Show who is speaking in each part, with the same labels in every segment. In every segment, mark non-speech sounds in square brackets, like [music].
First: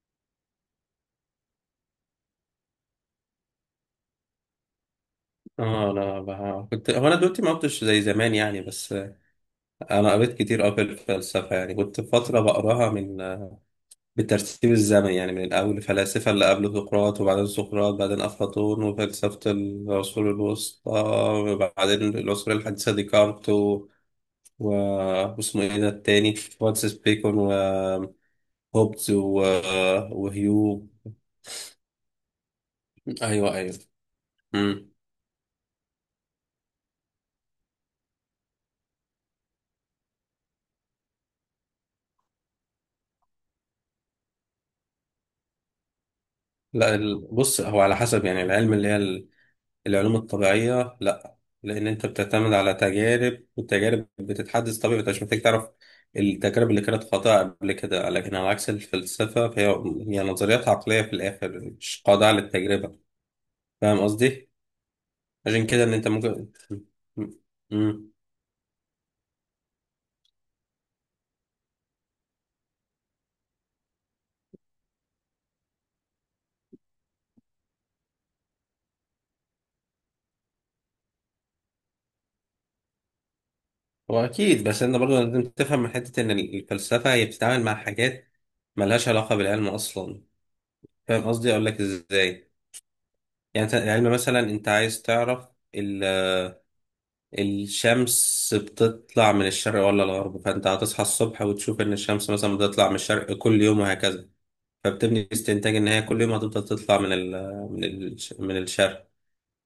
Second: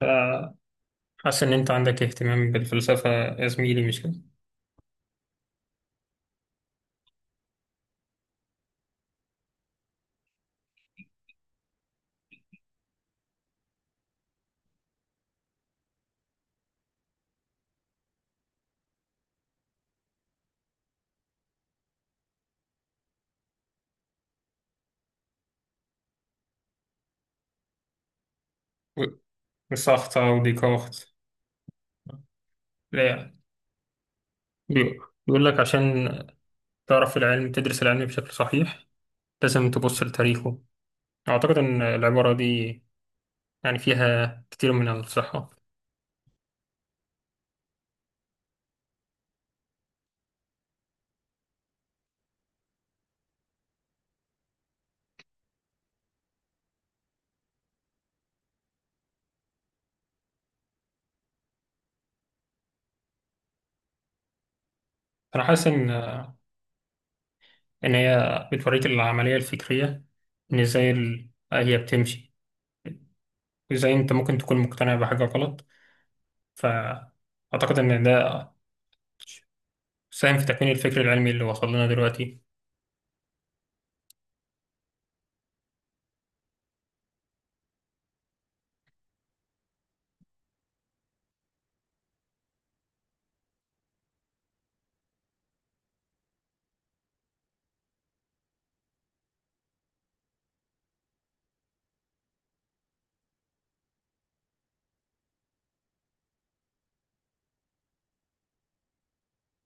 Speaker 1: فحاسس إن أنت عندك اهتمام بالفلسفة يا زميلي، مش كده؟
Speaker 2: اه، لا بقى. كنت هو انا دلوقتي ما قلتش زي زمان، يعني. بس انا قريت كتير قوي في الفلسفه، يعني كنت فتره بقراها بالترتيب الزمني، يعني من الاول الفلاسفه اللي قبل سقراط، وبعدين سقراط، بعدين افلاطون، وفلسفه العصور الوسطى، وبعدين العصور الحديثه ديكارت و... واسمه ايه ده التاني، فرانسيس بيكون وهوبز، و...
Speaker 1: و- وسارتر
Speaker 2: وهيو.
Speaker 1: وديكارت. لا، يعني
Speaker 2: ايوه ايوه. امم
Speaker 1: بي- بيقول لك عشان تعرف العلم، تدرس العلم بشكل صحيح لازم تبص لتاريخه. أعتقد إن العبارة دي يعني فيها كتير من الصحة.
Speaker 2: لا. بص، هو على حسب، يعني العلم اللي هي العلوم الطبيعية لا، لأن أنت بتعتمد على تجارب، والتجارب بتتحدث طبيعي، أنت مش محتاج تعرف التجارب اللي كانت خاطئة قبل كده. لكن على عكس الفلسفة، فهي هي نظريات عقلية في الآخر، مش خاضعة للتجربة. فاهم قصدي؟
Speaker 1: أنا حاسس
Speaker 2: عشان كده
Speaker 1: إن
Speaker 2: إن أنت ممكن م-
Speaker 1: إن
Speaker 2: م-
Speaker 1: هي بتوريك العملية الفكرية، إن إزاي هي بتمشي، وإزاي أنت ممكن تكون مقتنع بحاجة غلط. فأعتقد إن ده ساهم في تكوين الفكر العلمي اللي وصل لنا دلوقتي.
Speaker 2: هو أكيد، بس أنت برضه لازم تفهم من حتة إن الفلسفة هي بتتعامل مع حاجات ملهاش علاقة بالعلم أصلا. فاهم قصدي؟ أقول لك إزاي. يعني أنت العلم مثلا، أنت عايز تعرف الشمس بتطلع من الشرق ولا الغرب، فانت هتصحى الصبح وتشوف ان الشمس مثلا بتطلع من الشرق كل يوم، وهكذا. فبتبني استنتاج ان هي كل يوم هتفضل تطلع من ال من ال من الشرق.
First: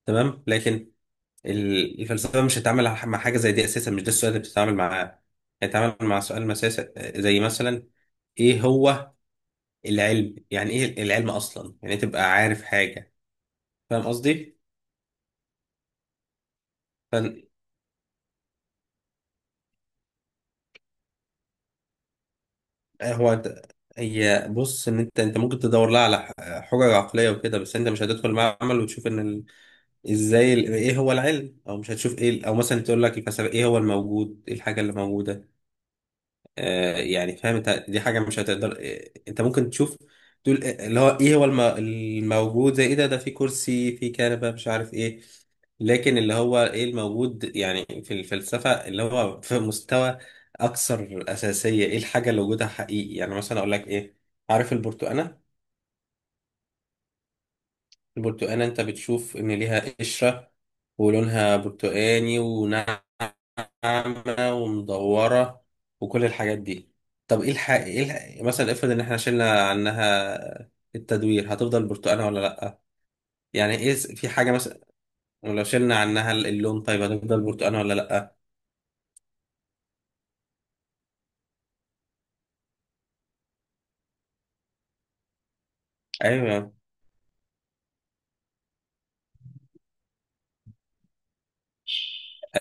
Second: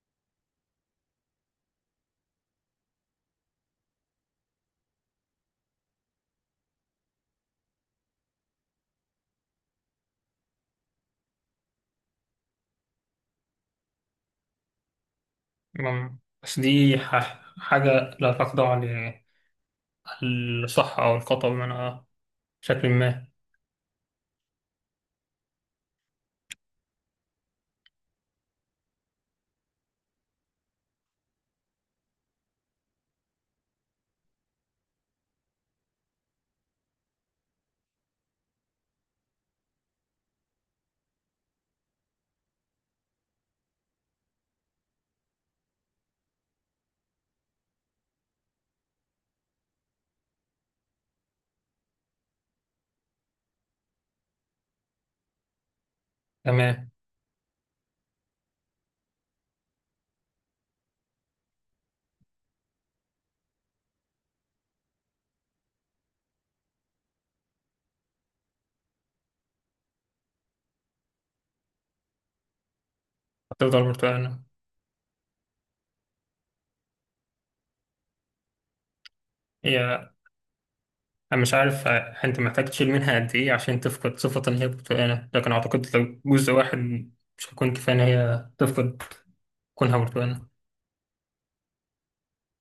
Speaker 2: تمام. لكن الفلسفه مش هتتعامل مع حاجه زي دي اساسا، مش ده السؤال اللي بتتعامل معاه. هتتعامل مع سؤال مساسي، زي مثلا ايه هو العلم، يعني ايه العلم اصلا، يعني إيه تبقى عارف حاجه. فاهم قصدي.
Speaker 1: مم. بس دي حاجة لا تخضع للصحة أو الخطأ، بمعنى بشكل ما.
Speaker 2: هو أنت- هي بص، ان انت ممكن تدور لها على حجج عقليه وكده، بس انت مش هتدخل معمل وتشوف ان ايه هو العلم، او مش هتشوف ايه او مثلا تقول لك الفلسفه ايه هو الموجود، ايه الحاجه اللي موجوده. يعني فاهم انت، دي حاجه مش هتقدر، انت ممكن تشوف، تقول اللي هو ايه هو الموجود زي ايه، ده ده في كرسي، في كنبه، مش عارف ايه. لكن اللي هو ايه الموجود يعني في الفلسفه، اللي هو في مستوى اكثر اساسيه، ايه الحاجه اللي وجودها حقيقي. يعني مثلا اقول لك ايه، عارف البرتقانه.
Speaker 1: تمام.
Speaker 2: البرتقانة انت بتشوف ان ليها قشرة، ولونها برتقاني، وناعمة، ومدورة، وكل الحاجات دي. طب ايه مثلا افرض ان احنا شلنا عنها التدوير، هتفضل برتقانة ولا لأ؟ يعني
Speaker 1: هتفضل
Speaker 2: ايه، في
Speaker 1: برتقانة.
Speaker 2: حاجة مثلا. ولو شلنا عنها اللون، طيب هتفضل برتقانة ولا لأ؟
Speaker 1: هي أنا مش عارف أنت محتاج تشيل منها قد إيه عشان تفقد صفة إن هي برتقانة، لكن أعتقد لو جزء
Speaker 2: ايوه.
Speaker 1: واحد مش هيكون كفاية إن هي تفقد كونها برتقانة.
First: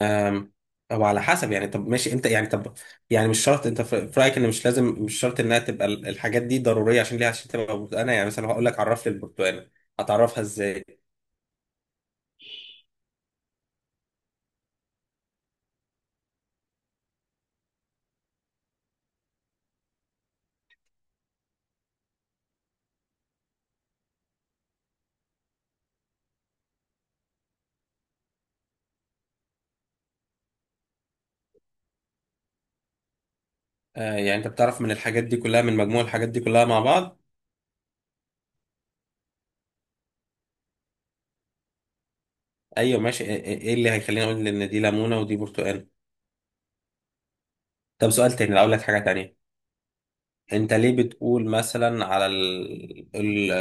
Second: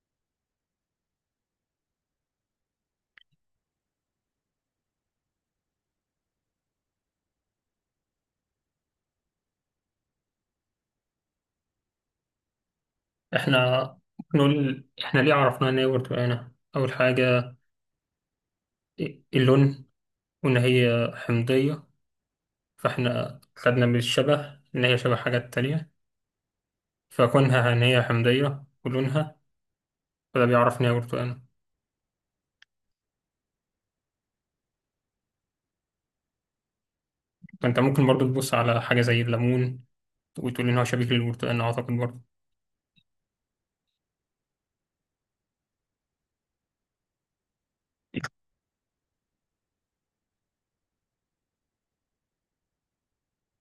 Speaker 2: أم، او على حسب يعني. طب ماشي انت يعني، طب يعني مش شرط، انت في رايك ان مش لازم، مش شرط انها تبقى الحاجات دي ضروريه عشان ليها، عشان تبقى برتقانه. يعني مثلا هقول لك، عرف لي البرتقانه، هتعرفها ازاي؟
Speaker 1: إحنا ممكن نقول إحنا ليه عرفنا إن هي برتقانة؟ أول حاجة اللون، وإن هي حمضية. فإحنا خدنا من الشبه إن هي شبه حاجات تانية، فكونها هنية حمضية ولونها، فده بيعرف إن هي برتقانة.
Speaker 2: آه، يعني انت بتعرف من الحاجات دي كلها، من مجموع الحاجات دي كلها مع بعض.
Speaker 1: فأنت ممكن برضو تبص على حاجة زي الليمون، وتقول إن هو شبيه للبرتقال أعتقد برضو.
Speaker 2: ايوه ماشي. ايه إيه اللي هيخليني اقول ان دي ليمونه ودي برتقانه. طب سؤال تاني، لو اقول لك حاجه تانيه، انت ليه بتقول مثلا على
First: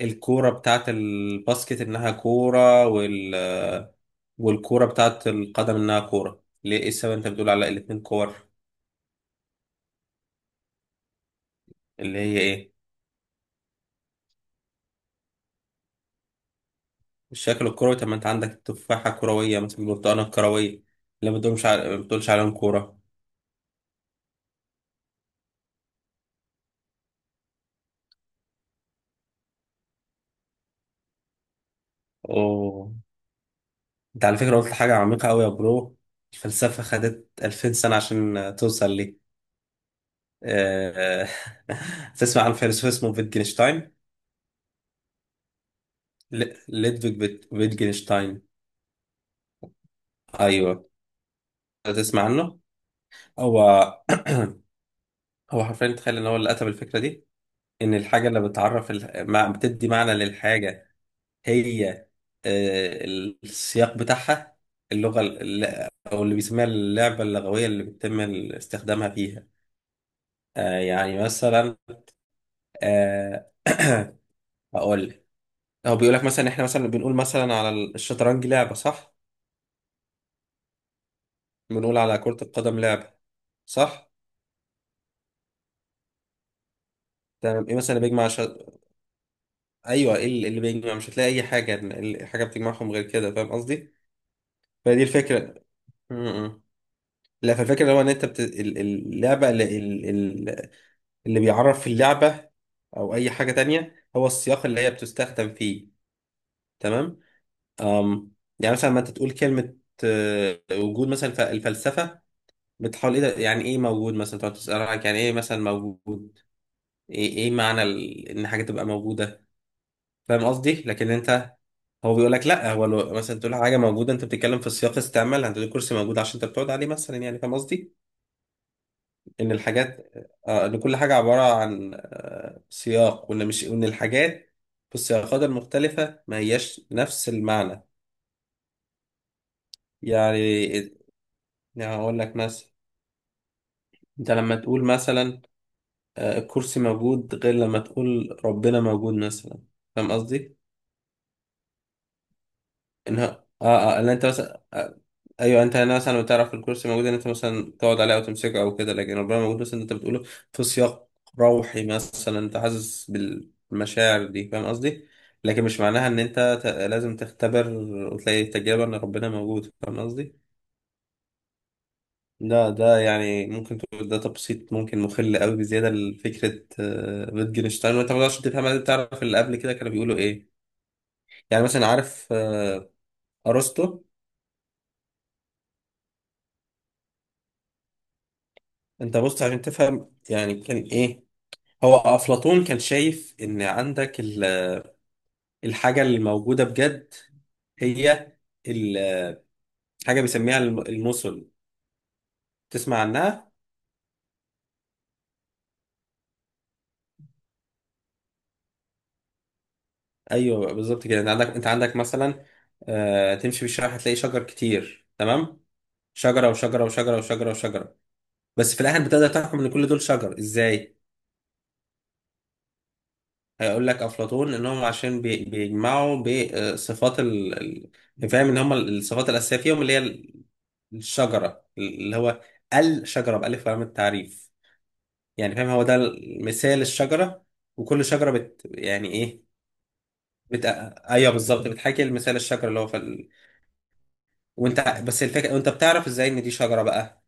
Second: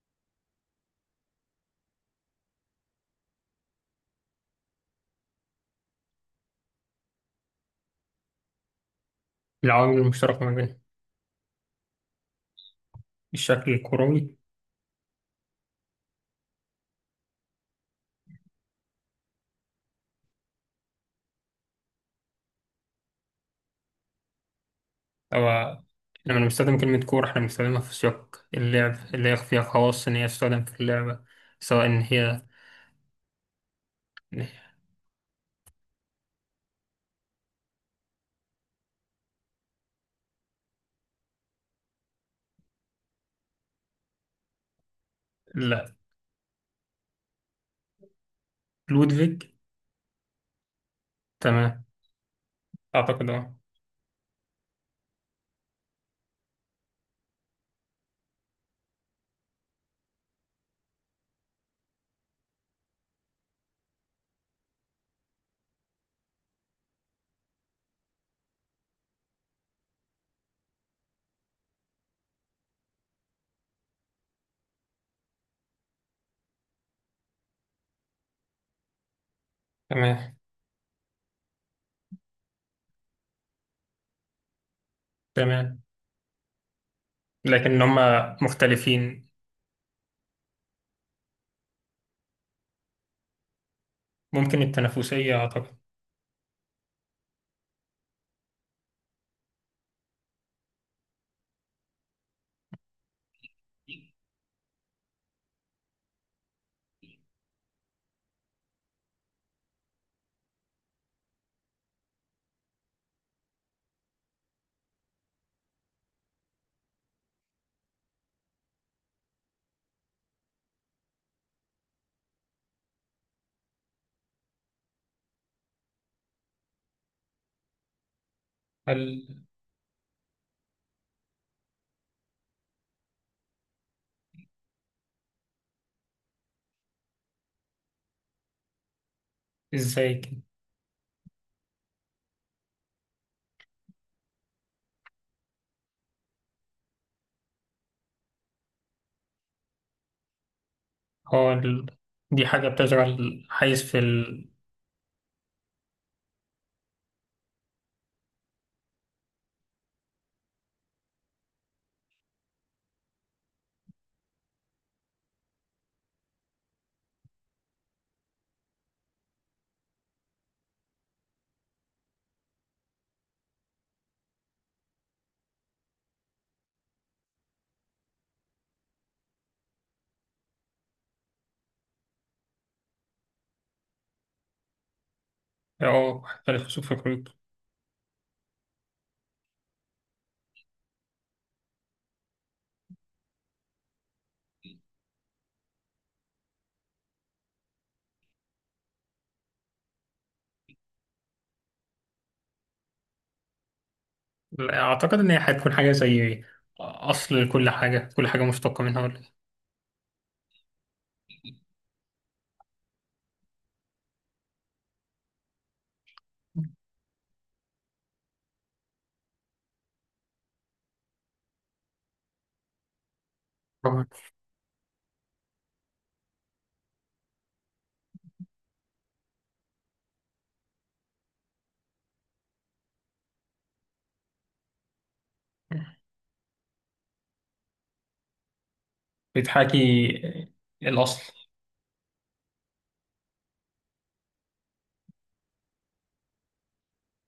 Speaker 2: الكوره بتاعت الباسكت انها كوره، والكورة بتاعت القدم إنها كورة؟ ليه، إيه السبب أنت بتقول على الاتنين كور؟
Speaker 1: العوامل المشتركة ما بينهم.
Speaker 2: اللي هي إيه؟
Speaker 1: الشكل الكروي.
Speaker 2: الشكل الكروي. طب ما أنت عندك التفاحة كروية مثلا، البرتقانة الكروية، اللي ما بتقولش عليهم كورة.
Speaker 1: أو لما بنستخدم كلمة كورة، إحنا بنستخدمها في سياق اللعب، اللي هي فيها خواص إن هي تستخدم في اللعبة، سواء إن هي.
Speaker 2: أوه، أنت على فكرة قلت حاجة عميقة أوي يا برو. الفلسفة خدت 2000 سنة عشان توصل لي. آه، [laughs] تسمع عن فيلسوف اسمه فيتجنشتاين؟
Speaker 1: لا،
Speaker 2: ليدفيج فيتجنشتاين.
Speaker 1: لودفيج.
Speaker 2: أيوه،
Speaker 1: تمام.
Speaker 2: تسمع عنه؟
Speaker 1: أعتقد أه.
Speaker 2: هو هو حرفيا تخيل إن هو اللي كتب الفكرة دي. ان الحاجه اللي بتعرف بتدي معنى للحاجه هي، آه، السياق بتاعها، اللغه او اللي بيسميها اللعبه اللغويه اللي بيتم استخدامها فيها. آه، يعني مثلا، آه، [clears throat] هقول لك. هو بيقول لك مثلا، احنا مثلا بنقول مثلا على الشطرنج لعبه، صح؟
Speaker 1: تمام،
Speaker 2: بنقول على كره القدم لعبه، صح؟
Speaker 1: تمام.
Speaker 2: تمام. ايه
Speaker 1: لكن
Speaker 2: مثلا اللي بيجمع
Speaker 1: هما مختلفين.
Speaker 2: ايوه ايه اللي بيجمع؟ مش هتلاقي اي حاجه، حاجه بتجمعهم غير كده. فاهم قصدي.
Speaker 1: ممكن
Speaker 2: فدي
Speaker 1: التنافسية
Speaker 2: الفكره.
Speaker 1: أعتقد.
Speaker 2: م- م. لا، فالفكرة هو ان انت اللعبة ال- اللي بيعرف اللعبة او اي حاجة تانية هو السياق اللي هي بتستخدم فيه. تمام. أم... يعني مثلا، ما انت تقول كلمة، آه، وجود مثلا، الفلسفة بتحاول ايه ده، يعني ايه موجود مثلا، تقعد تسأل عنك يعني ايه مثلا موجود، إيه معنى ان حاجة تبقى موجودة. فاهم قصدي. لكن انت، هو بيقول لك لا، هو لو مثلا تقول حاجة موجودة، انت بتتكلم في السياق استعمال، انت تقول كرسي موجود عشان انت بتقعد عليه مثلا، يعني فاهم قصدي.
Speaker 1: هل
Speaker 2: ان الحاجات، آه، ان كل حاجه عباره عن، آه، سياق، وان مش وان الحاجات في السياقات المختلفه ما هياش نفس المعنى.
Speaker 1: إزاي
Speaker 2: يعني، يعني هقول لك مثلا، انت لما تقول مثلا، آه، الكرسي موجود، غير لما تقول ربنا موجود مثلا. فاهم قصدي؟
Speaker 1: هو ال... دي حاجة بتشغل
Speaker 2: انها
Speaker 1: حيز
Speaker 2: اه
Speaker 1: في
Speaker 2: اه اللي انت
Speaker 1: ال
Speaker 2: مثلا، آه، ايوه، انت هنا مثلا بتعرف الكرسي موجود ان انت مثلا تقعد عليه او تمسكه او كده، لكن ربنا موجود مثلا، انت بتقوله في سياق روحي مثلا، انت حاسس بالمشاعر دي. فاهم قصدي. لكن مش معناها ان انت لازم تختبر وتلاقي تجربة ان ربنا موجود. فاهم قصدي. ده يعني ممكن تقول ده تبسيط ممكن مخل قوي بزياده لفكره، آه، wittgenstein، وانت ما تقدرش تفهم، لازم تعرف اللي قبل كده كانوا بيقولوا ايه. يعني مثلا عارف، آه، ارسطو.
Speaker 1: اه الخسوف في الخيوط.
Speaker 2: انت بص عشان تفهم يعني كان ايه. هو افلاطون كان شايف ان عندك الحاجه اللي موجوده بجد هي ال- حاجه بيسميها المثل. تسمع عنها؟
Speaker 1: لا، أعتقد إن هي هتكون حاجة زي أصل لكل حاجة، كل حاجة مشتقة منها، ولا إيه؟
Speaker 2: ايوه بالظبط كده. انت عندك، مثلا، آه، تمشي في الشارع هتلاقي شجر كتير. تمام. شجره وشجره وشجره وشجره وشجره، بس في الاخر بتقدر تحكم ان كل دول شجر. ازاي؟ هيقول لك
Speaker 1: طبعاً.
Speaker 2: افلاطون انهم عشان بيجمعوا بصفات، يعني فاهم ان هم الصفات الاساسيه فيهم، اللي هي الشجره، اللي هو الشجره بالف لام التعريف. يعني فاهم، هو ده مثال الشجره. وكل شجره يعني ايه،
Speaker 1: بتحاكي
Speaker 2: بت...
Speaker 1: الأصل.
Speaker 2: ايوه بالظبط، بتحكي المثال الشجره اللي هو في وانت، بس الفكره، وانت بتعرف ازاي ان دي شجره بقى؟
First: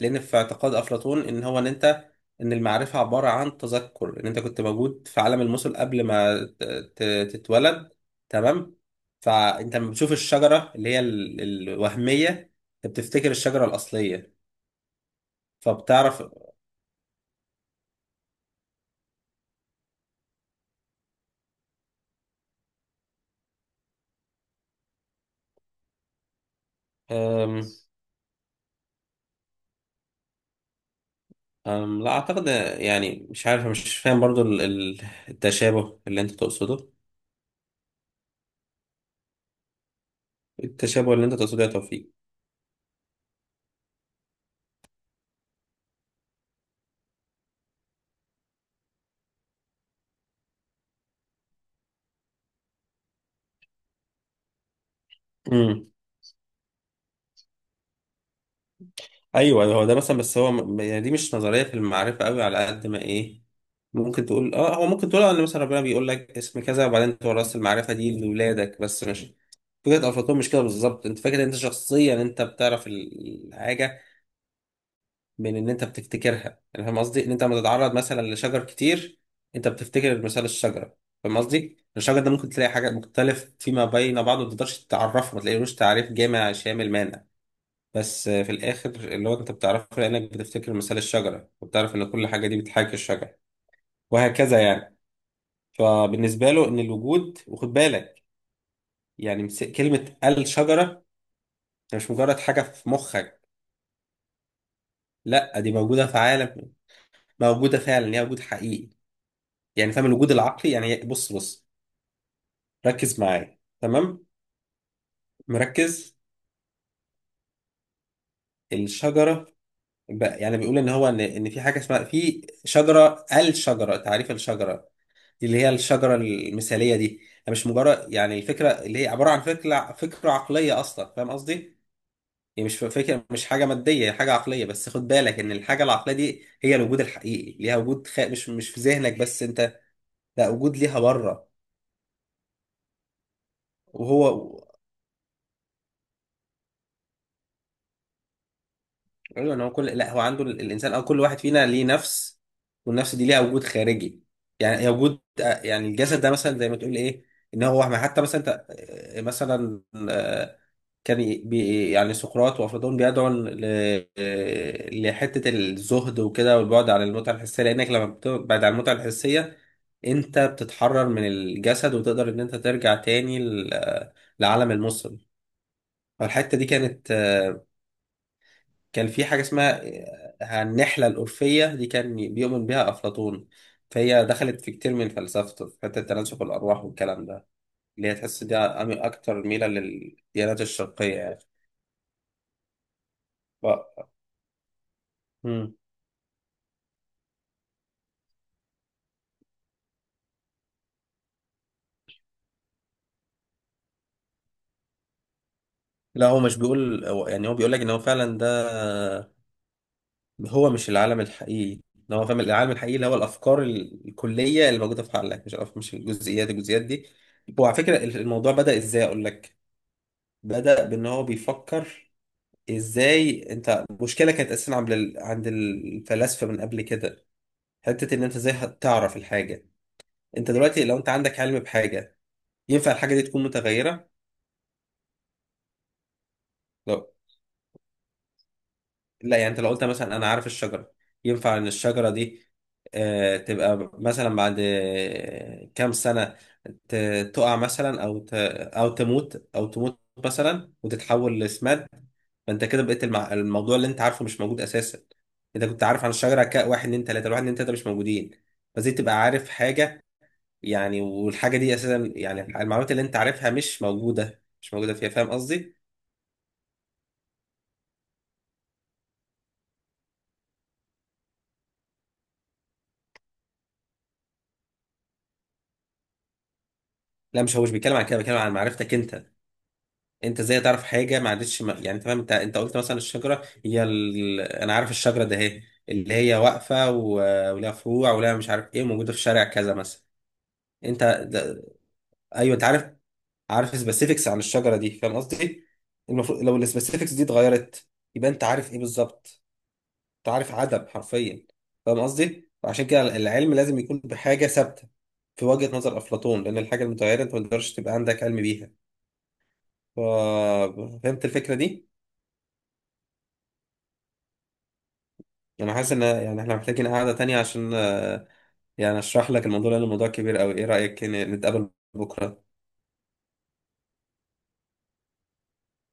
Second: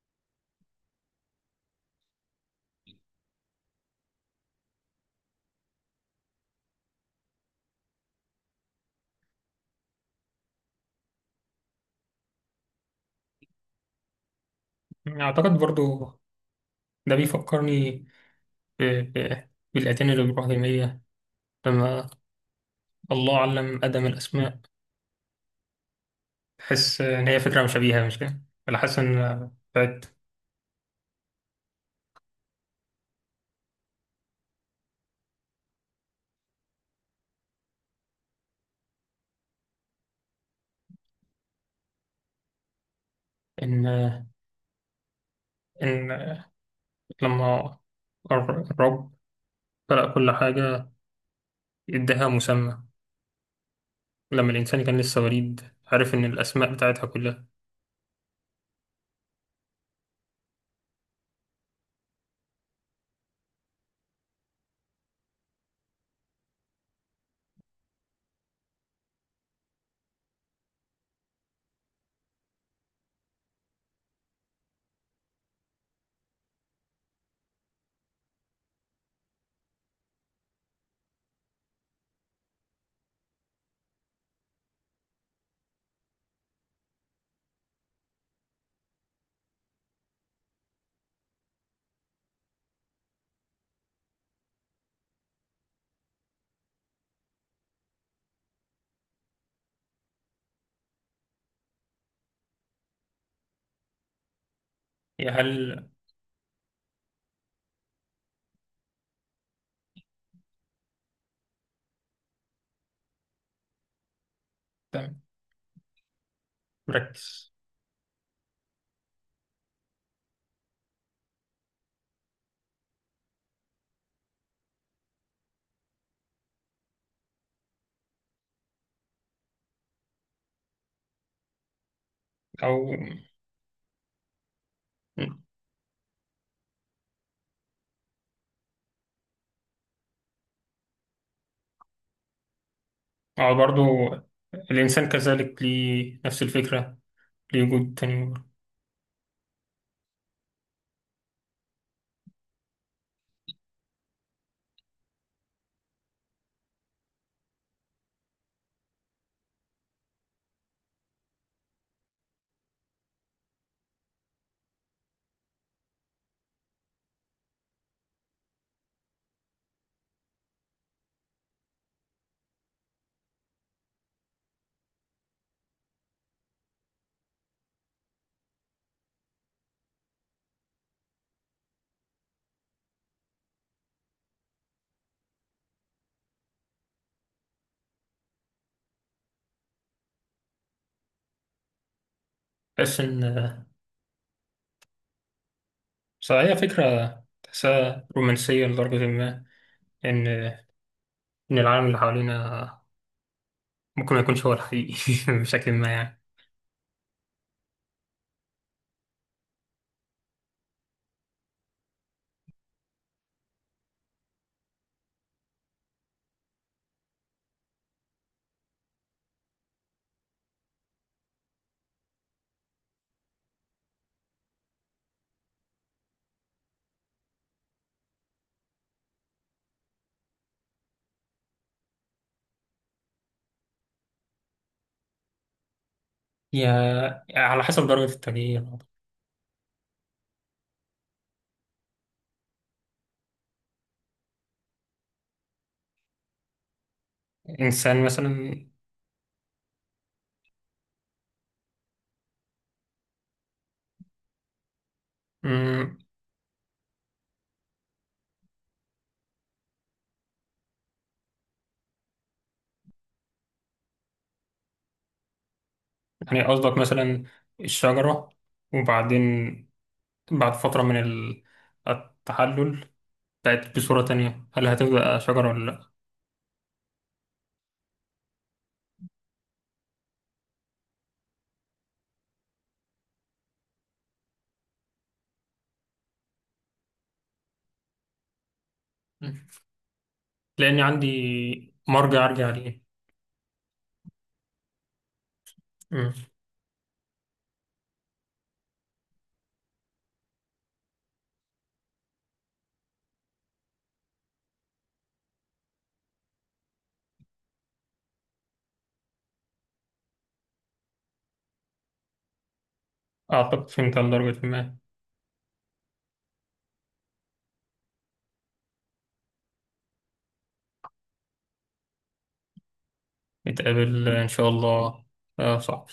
Speaker 2: لان في اعتقاد افلاطون ان هو ان انت، ان المعرفه عباره عن تذكر، ان انت كنت موجود في عالم المثل قبل ما تتولد. تمام. فانت لما بتشوف الشجره اللي هي الوهميه، انت بتفتكر الشجره الاصليه،
Speaker 1: أعتقد برضو
Speaker 2: فبتعرف.
Speaker 1: ده بيفكرني بالأديان الإبراهيمية، لما الله علم آدم الأسماء. تحس إن هي فكرة
Speaker 2: أم
Speaker 1: مشابهة مش كده؟ ولا حاسس إن بتاعت
Speaker 2: أم. لا اعتقد، يعني مش عارف، مش فاهم برضو التشابه اللي انت تقصده، التشابه اللي انت تقصده يا توفيق.
Speaker 1: إن إن لما الرب خلق كل حاجة اداها مسمى، لما الإنسان كان لسه وليد عارف إن الأسماء بتاعتها كلها.
Speaker 2: ايوه هو ده مثلا، بس هو يعني دي مش نظريه في المعرفه قوي على قد ما ايه. ممكن تقول اه، هو ممكن تقول اه ان مثلا ربنا بيقول لك اسم كذا، وبعدين تورث المعرفه دي لاولادك، بس مش فكره افلاطون مش كده بالظبط. انت فاكر ان انت شخصيا انت بتعرف الحاجه من ان انت بتفتكرها. يعني فاهم قصدي، ان انت لما تتعرض مثلا لشجر كتير، انت بتفتكر مثال الشجره. فاهم قصدي. الشجر ده ممكن تلاقي حاجات مختلف فيما بين بعضه، ما تقدرش تعرفه، ما تلاقيلوش تعريف جامع شامل مانع. بس في الآخر اللي هو أنت بتعرفه لأنك بتفتكر مثال الشجرة، وبتعرف إن كل حاجة دي بتحاكي الشجرة، وهكذا يعني. فبالنسبة له إن الوجود، وخد بالك، يعني كلمة الشجرة هي مش مجرد حاجة في مخك.
Speaker 1: هي
Speaker 2: لا، دي
Speaker 1: هل
Speaker 2: موجودة في عالم، موجودة فعلا، هي وجود حقيقي. يعني فاهم، الوجود العقلي. يعني بص ركز معايا. تمام.
Speaker 1: تمام.
Speaker 2: مركز.
Speaker 1: مركز.
Speaker 2: الشجرة بقى، يعني بيقول إن هو إن إن في حاجة اسمها شجرة، الشجرة، تعريف الشجرة، اللي هي الشجرة المثالية دي، هي مش مجرد يعني الفكرة اللي هي عبارة عن فكرة، فكرة عقلية أصلا. فاهم قصدي؟ هي مش
Speaker 1: أو
Speaker 2: فكرة، مش حاجة مادية، هي حاجة عقلية، بس خد بالك إن الحاجة العقلية دي هي الوجود الحقيقي، ليها وجود خ... مش مش في ذهنك بس أنت، لا وجود ليها بره.
Speaker 1: أو برضو
Speaker 2: وهو،
Speaker 1: الإنسان كذلك ليه نفس الفكرة، ليه وجود تاني برضه.
Speaker 2: ايوه إن هو كل، لا هو عنده الانسان او كل واحد فينا ليه نفس، والنفس دي ليها وجود خارجي. يعني هي وجود، آه، يعني الجسد ده مثلا زي ما تقول ايه، ان هو ما، حتى مثلا انت، آه، مثلا، آه، كان ي- بي يعني سقراط وافلاطون بيدعوا آه، لحته الزهد وكده، والبعد عن المتعه الحسيه، لانك لما بتبعد عن المتعه الحسيه انت بتتحرر من الجسد، وتقدر ان انت ترجع تاني آه، لعالم المصل. فالحته دي كانت، كان في حاجة اسمها، آه، النحلة الأرفية، دي كان بيؤمن بيها أفلاطون. فهي دخلت في كتير من فلسفته في حتة تناسخ الأرواح والكلام ده، اللي هي تحس دي أكتر ميلة للديانات الشرقية يعني.
Speaker 1: بحس إن
Speaker 2: ف... مم.
Speaker 1: بصراحة هي فكرة تحسها رومانسية لدرجة ما، إن إن العالم اللي حوالينا ممكن ما يكونش هو الحقيقي [laughs] بشكل ما يعني.
Speaker 2: لا هو مش بيقول، يعني هو بيقول لك إن هو فعلا ده هو مش العالم الحقيقي، إن هو فاهم العالم الحقيقي اللي هو الأفكار الكلية اللي موجودة في عقلك، مش مش الجزئيات، الجزئيات دي. هو على فكرة الموضوع بدأ إزاي أقول لك. بدأ بإن هو بيفكر ازاي. انت مشكله كانت اساسا عند عند الفلاسفه من قبل كده، حته ان انت ازاي هتعرف الحاجه. انت دلوقتي لو انت عندك علم بحاجه، ينفع الحاجه دي تكون متغيره؟ لو،
Speaker 1: يا على حسب درجة التغيير.
Speaker 2: لا يعني انت لو قلت مثلا انا عارف الشجره، ينفع ان الشجره دي، آه، تبقى مثلا بعد، آه، كام سنه تقع مثلا،
Speaker 1: إنسان مثلا.
Speaker 2: او تموت، مثلا، وتتحول لسماد. فانت كده بقيت الموضوع اللي انت عارفه مش موجود اساسا. انت كنت عارف عن الشجره ك 1 2 3، ال1 2 3 مش موجودين. فزي تبقى عارف حاجه يعني، والحاجه دي اساسا، يعني المعلومات اللي انت عارفها مش موجوده، مش موجوده فيها. فاهم قصدي؟
Speaker 1: يعني قصدك مثلا الشجرة وبعدين بعد فترة من التحلل بقت بصورة تانية، هل هتبقى شجرة ولا لأ؟
Speaker 2: لا مش، هو مش بيتكلم عن كده، بيتكلم عن معرفتك انت، انت ازاي تعرف حاجه ما عادتش يعني انت فاهم، انت قلت مثلا الشجره هي انا عارف الشجره ده اهي، اللي هي واقفه ولها فروع، ولها مش عارف ايه، موجوده في
Speaker 1: مم.
Speaker 2: شارع كذا مثلا.
Speaker 1: لأن
Speaker 2: انت ده...
Speaker 1: عندي مرجع أرجع
Speaker 2: ايوه انت
Speaker 1: ليه.
Speaker 2: عارف، عارف سبيسيفيكس عن الشجره دي. فاهم قصدي.
Speaker 1: مم.
Speaker 2: المفروض لو السبيسيفيكس دي اتغيرت، يبقى انت عارف ايه بالظبط؟ انت عارف عدد حرفيا. فاهم قصدي. وعشان كده العلم لازم يكون بحاجه ثابته، في وجهه نظر افلاطون، لان الحاجه المتغيره انت ما تقدرش تبقى عندك علم بيها. ف- فهمت الفكره دي؟
Speaker 1: أعتقد فهمت على درجة ما.
Speaker 2: انا حاسس ان، يعني احنا محتاجين قعده تانية عشان، آه، يعني اشرح لك الموضوع، لان الموضوع كبير قوي. ايه رايك نتقابل بكره؟
Speaker 1: نتقابل إن شاء الله. صح.